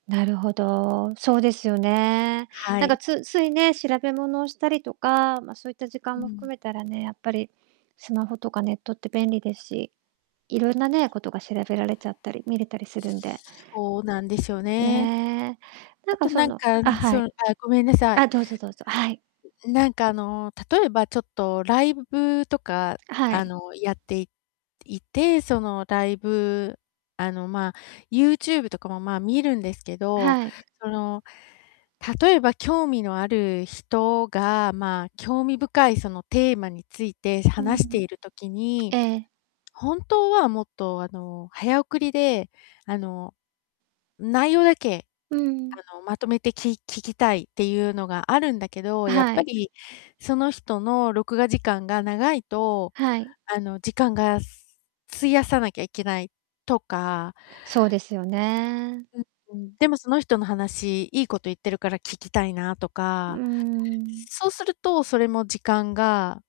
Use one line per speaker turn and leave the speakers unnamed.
なるほど、そうですよね。
は
なんか
い。
つつい、ね、調べ物をしたりとか、ま、そいった時
う
間も含
ん。
めたらね、やっぱりスマホとかネットって便利ですし、いろんなね、ことが調べられちゃったり見れたりするんで
そうなんですよね。
ね。なん
あ
か
と
そ
なん
の
か、
あ、は
その
い。
あ、ごめんなさい。
あ、どうぞどうぞ、はい。
なんか、あの、例えばちょっとライブとか、
は
あ
い。
の、やっていいて、その、ライブ、あの、まあ、ユーチューブとかも、まあ、見るんですけど、
はい。
その、例えば、興味のある人が、まあ、興味深い、その、テーマについて
う
話して
ん。
いる時に、
ええ。
本当はもっと、あの、早送りで、あの、内容だけ、
うん。
あの、まとめてき聞きたいってゆうのがあるんだけど、やっ
は
ぱ
い。
り、その人の録画時間が長いと、
はい。
あの、時間が費やさなきゃいけないとか
そうですよね。
うんうん、でもその人の話、いいこと言ってるから聞きたいなと
うー
か、
ん。
そうするとそれも時間が